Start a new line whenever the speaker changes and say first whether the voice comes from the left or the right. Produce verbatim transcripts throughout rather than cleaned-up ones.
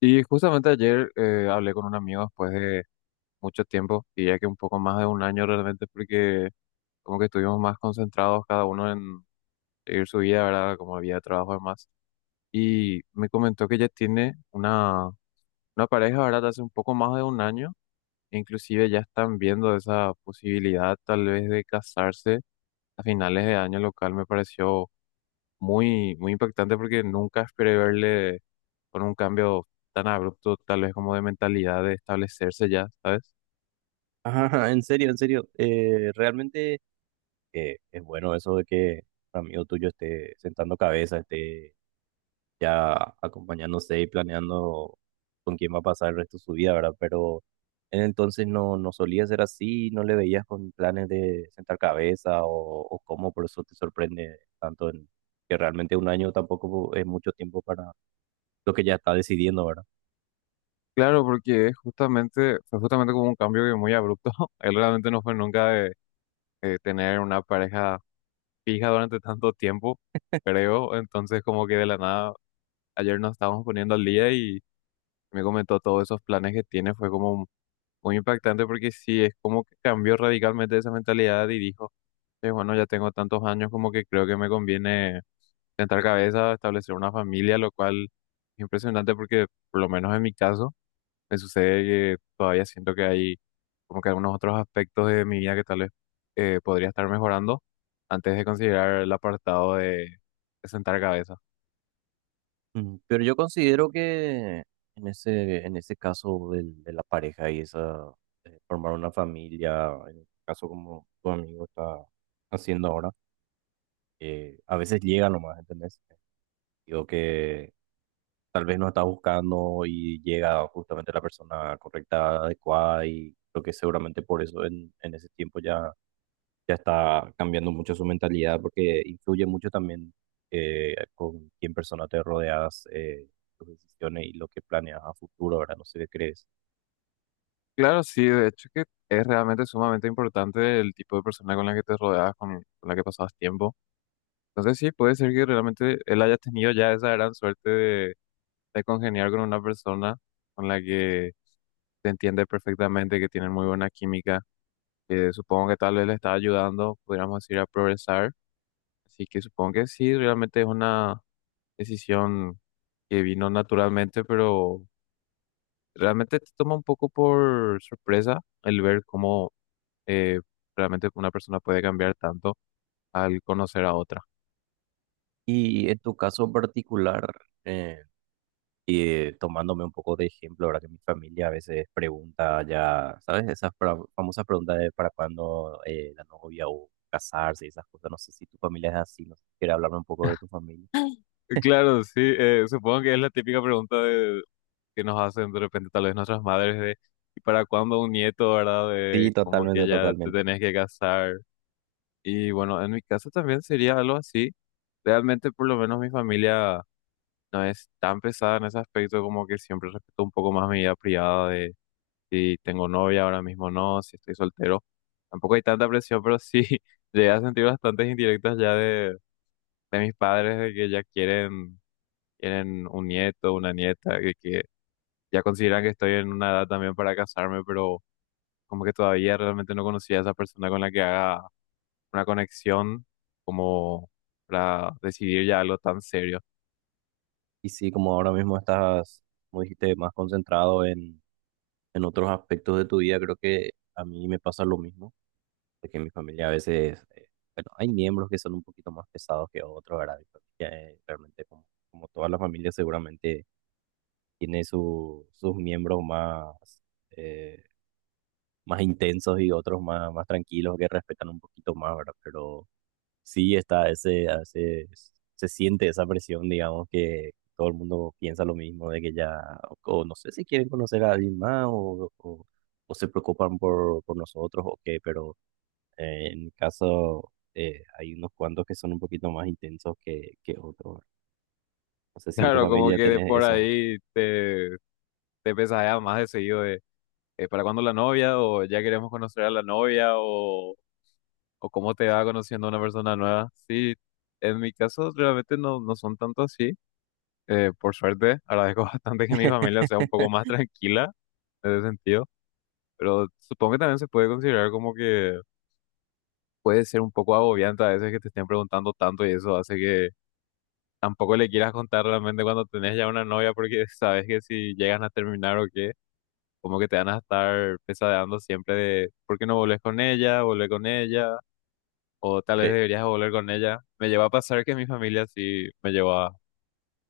left: Y justamente ayer eh, hablé con un amigo después de mucho tiempo, y ya que un poco más de un año realmente, porque como que estuvimos más concentrados cada uno en seguir su vida, ¿verdad? Como vida de trabajo y demás. Y me comentó que ya tiene una, una pareja, ¿verdad? Hace un poco más de un año, e inclusive ya están viendo esa posibilidad tal vez de casarse a finales de año, lo cual me pareció muy, muy impactante porque nunca esperé verle con un cambio tan abrupto, tal vez como de mentalidad de establecerse ya, ¿sabes?
right: Ajá, en serio, en serio. Eh, realmente eh, es bueno eso de que un amigo tuyo esté sentando cabeza, esté ya acompañándose y planeando con quién va a pasar el resto de su vida, ¿verdad? Pero en entonces no, no solía ser así, no le veías con planes de sentar cabeza o, o cómo, por eso te sorprende tanto en que realmente un año tampoco es mucho tiempo para lo que ya está decidiendo, ¿verdad?
left: Claro, porque es justamente, fue justamente como un cambio que muy abrupto. Él realmente no fue nunca de, de tener una pareja fija durante tanto tiempo, creo. Entonces, como que de la nada, ayer nos estábamos poniendo al día y me comentó todos esos planes que tiene. Fue como muy impactante porque sí, es como que cambió radicalmente esa mentalidad y dijo. Sí, bueno, ya tengo tantos años como que creo que me conviene sentar cabeza, establecer una familia, lo cual es impresionante porque por lo menos en mi caso me sucede que todavía siento que hay como que algunos otros aspectos de mi vida que tal vez eh, podría estar mejorando antes de considerar el apartado de, de sentar cabeza.
right: Mm, pero yo considero que en ese, en ese caso del- de la pareja y esa, eh, formar una familia, en el caso como tu amigo está haciendo ahora, eh, a veces llega nomás, ¿entendés? Digo que tal vez no está buscando y llega justamente la persona correcta, adecuada y creo que seguramente por eso en, en ese tiempo ya ya está cambiando mucho su mentalidad porque influye mucho también eh, con quién persona te rodeas, eh, tus decisiones y lo que planeas a futuro, ¿verdad? No sé qué crees.
left: Claro, sí, de hecho que es realmente sumamente importante el tipo de persona con la que te rodeas, con, con la que pasas tiempo. Entonces sí, puede ser que realmente él haya tenido ya esa gran suerte de congeniar con una persona con la que te entiende perfectamente, que tienen muy buena química, que supongo que tal vez le está ayudando, pudiéramos decir, a progresar. Así que supongo que sí, realmente es una decisión que vino naturalmente, pero realmente te toma un poco por sorpresa el ver cómo eh, realmente una persona puede cambiar tanto al conocer a otra.
right: Y en tu caso en particular, eh, y tomándome un poco de ejemplo, ¿verdad? Que mi familia a veces pregunta ya, ¿sabes? Esas pra- famosas preguntas de para cuándo eh, la novia o casarse y esas cosas. No sé si tu familia es así, no sé si quieres hablarme un poco de tu familia.
left: Claro, sí, eh, supongo que es la típica pregunta de- que nos hacen de repente tal vez nuestras madres de ¿y para cuándo un nieto, verdad? De
right: Sí,
left: como que
right: totalmente,
left: ya te
right: totalmente.
left: tenés que casar. Y bueno, en mi caso también sería algo así. Realmente por lo menos mi familia no es tan pesada en ese aspecto como que siempre respeto un poco más mi vida privada de si tengo novia ahora mismo o no, si estoy soltero. Tampoco hay tanta presión, pero sí llegué a sentir bastantes indirectas ya de, de mis padres de que ya quieren, quieren un nieto, una nieta, que, que ya consideran que estoy en una edad también para casarme, pero como que todavía realmente no conocía a esa persona con la que haga una conexión como para decidir ya algo tan serio.
right: Y sí, como ahora mismo estás, como dijiste, más concentrado en, en otros aspectos de tu vida, creo que a mí me pasa lo mismo, de que en mi familia a veces, eh, bueno, hay miembros que son un poquito más pesados que otros, ¿verdad? Mi familia, eh, realmente, como, como toda la familia, seguramente tiene su- sus miembros más, eh, más intensos y otros más, más tranquilos que respetan un poquito más, ¿verdad? Pero sí está ese, a veces se siente esa presión, digamos, que todo el mundo piensa lo mismo, de que ya, o no sé si quieren conocer a alguien más, o, o, o se preocupan por, por nosotros, o qué, pero eh, en mi caso eh, hay unos cuantos que son un poquito más intensos que, que otros. No sé si en tu
left: Claro, como
right: familia
left: que de
right: tenés
left: por
right: eso.
left: ahí te, te pesadea más de seguido de eh, ¿para cuándo la novia? O ya queremos conocer a la novia o, o cómo te va conociendo a una persona nueva. Sí, en mi caso realmente no, no son tanto así. Eh, por suerte, agradezco bastante que mi familia sea un poco más tranquila en ese sentido, pero supongo que también se puede considerar como que puede ser un poco agobiante a veces que te estén preguntando tanto y eso hace que tampoco le quieras contar realmente cuando tenés ya una novia porque sabes que si llegan a terminar o qué como que te van a estar pesadeando siempre de por qué no volvés con ella, volver con ella, o tal vez
right: Cre-
left: deberías volver con ella. Me llevó a pasar que mi familia sí me llevó a,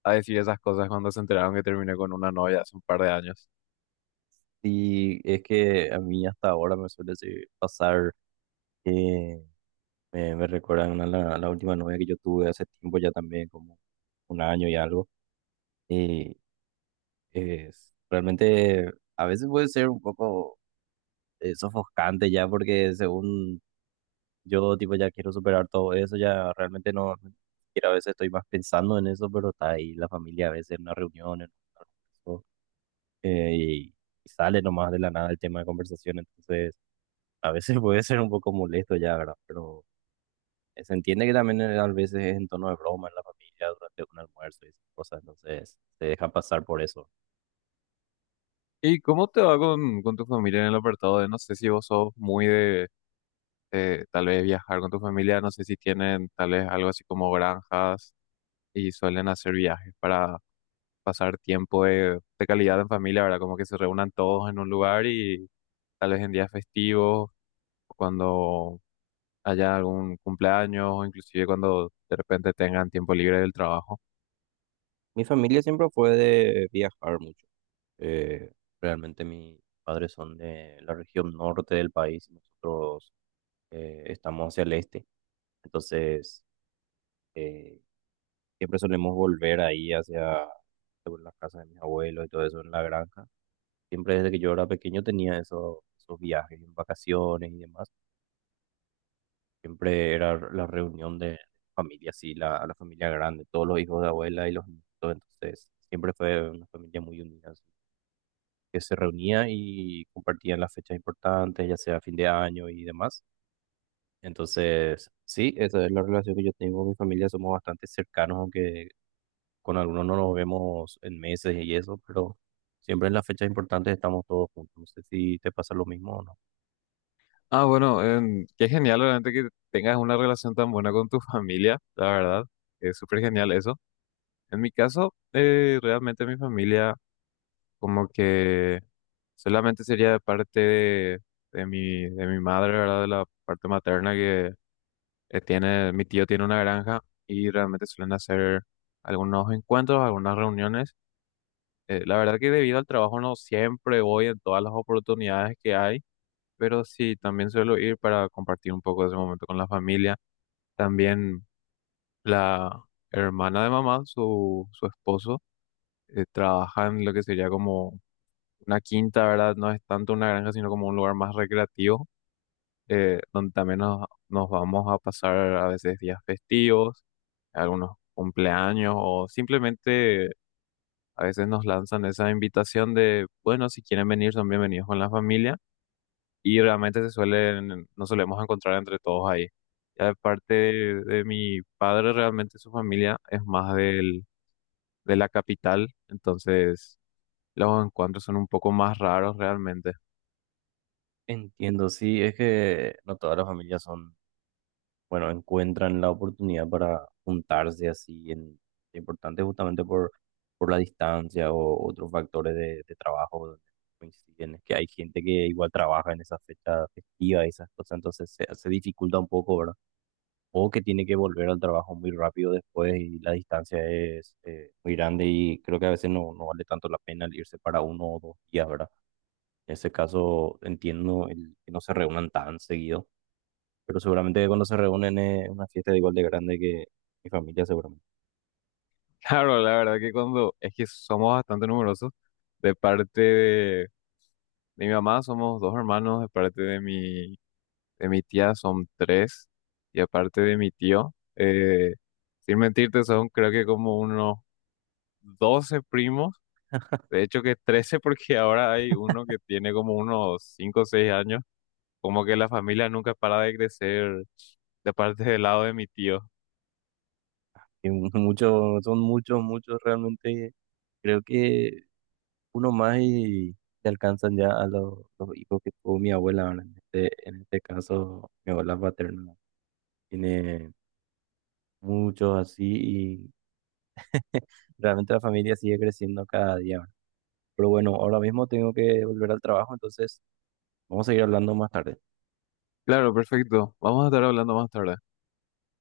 left: a decir esas cosas cuando se enteraron que terminé con una novia hace un par de años.
right: Y es que a mí hasta ahora me suele se- pasar que me, me recuerdan a la, a la última novia que yo tuve hace tiempo ya también, como un año y algo. Y es, realmente a veces puede ser un poco eh, sofocante ya porque según yo tipo ya quiero superar todo eso, ya realmente no, no, ni siquiera a veces estoy más pensando en eso, pero está ahí la familia a veces en una reunión, en un almuerzo, eh, y, y sale nomás de la nada el tema de conversación, entonces a veces puede ser un poco molesto ya, ¿verdad? Pero eh, se entiende que también eh, a veces es en tono de broma en la familia durante un almuerzo y esas cosas, entonces se deja pasar por eso.
left: ¿Y cómo te va con, con tu familia en el apartado de, no sé si vos sos muy de, de tal vez viajar con tu familia, no sé si tienen tal vez algo así como granjas y suelen hacer viajes para pasar tiempo de, de calidad en familia, ¿verdad? Como que se reúnan todos en un lugar y tal vez en días festivos cuando haya algún cumpleaños o inclusive cuando de repente tengan tiempo libre del trabajo.
right: Mi familia siempre fue de viajar mucho. Eh, Realmente mis padres son de la región norte del país y nosotros eh, estamos hacia el este. Entonces, eh, siempre solemos volver ahí hacia sobre las casas de mis abuelos y todo eso en la granja. Siempre desde que yo era pequeño tenía esos, esos viajes en vacaciones y demás. Siempre era la reunión de familia, sí, la, la familia grande, todos los hijos de abuela y los nietos. Entonces, siempre fue una familia muy unida, que se reunía y compartían las fechas importantes, ya sea fin de año y demás. Entonces, sí, esa es la relación que yo tengo con mi familia, somos bastante cercanos, aunque con algunos no nos vemos en meses y eso, pero siempre en las fechas importantes estamos todos juntos. No sé si te pasa lo mismo o no.
left: Ah, bueno, em, qué genial realmente que tengas una relación tan buena con tu familia, la verdad. Es súper genial eso. En mi caso, eh, realmente mi familia como que solamente sería de parte de, de mi, de mi madre, ¿verdad? De la parte materna que eh, tiene, mi tío tiene una granja y realmente suelen hacer algunos encuentros, algunas reuniones. Eh, la verdad que debido al trabajo no siempre voy en todas las oportunidades que hay, pero sí, también suelo ir para compartir un poco de ese momento con la familia. También la hermana de mamá, su, su esposo, eh, trabaja en lo que sería como una quinta, ¿verdad? No es tanto una granja, sino como un lugar más recreativo, eh, donde también nos, nos vamos a pasar a veces días festivos, algunos cumpleaños o simplemente a veces nos lanzan esa invitación de, bueno, si quieren venir, son bienvenidos con la familia y realmente se suelen, nos solemos encontrar entre todos ahí. Ya de parte de, de mi padre, realmente su familia es más del, de la capital, entonces los encuentros son un poco más raros realmente.
right: Entiendo, sí, es que no todas las familias son, bueno, encuentran la oportunidad para juntarse así en importante justamente por, por la distancia o otros factores de, de trabajo donde coinciden. Es que hay gente que igual trabaja en esa fecha festiva y esas cosas, entonces se, se dificulta un poco, ¿verdad? O que tiene que volver al trabajo muy rápido después y la distancia es eh, muy grande y creo que a veces no, no vale tanto la pena el irse para uno o dos días, ¿verdad? En ese caso entiendo el que no se reúnan tan seguido, pero seguramente cuando se reúnen es una fiesta igual de grande que mi familia, seguramente.
left: Claro, la verdad que cuando es que somos bastante numerosos, de parte de, de mi mamá somos dos hermanos. De parte de mi De mi tía son tres. Y aparte de mi tío, eh, sin mentirte, son creo que como unos doce primos. De hecho que trece porque ahora hay uno que tiene como unos cinco o seis años. Como que la familia nunca para de crecer de parte del lado de mi tío.
right: Y mu- muchos, son muchos, muchos realmente. Creo que uno más y se alcanzan ya a los, los hijos que tuvo mi abuela, ¿verdad? En este, en este caso, mi abuela paterna tiene muchos así y realmente la familia sigue creciendo cada día, ¿verdad? Pero bueno, ahora mismo tengo que volver al trabajo, entonces vamos a seguir hablando más tarde.
left: Claro, perfecto. Vamos a estar hablando más tarde.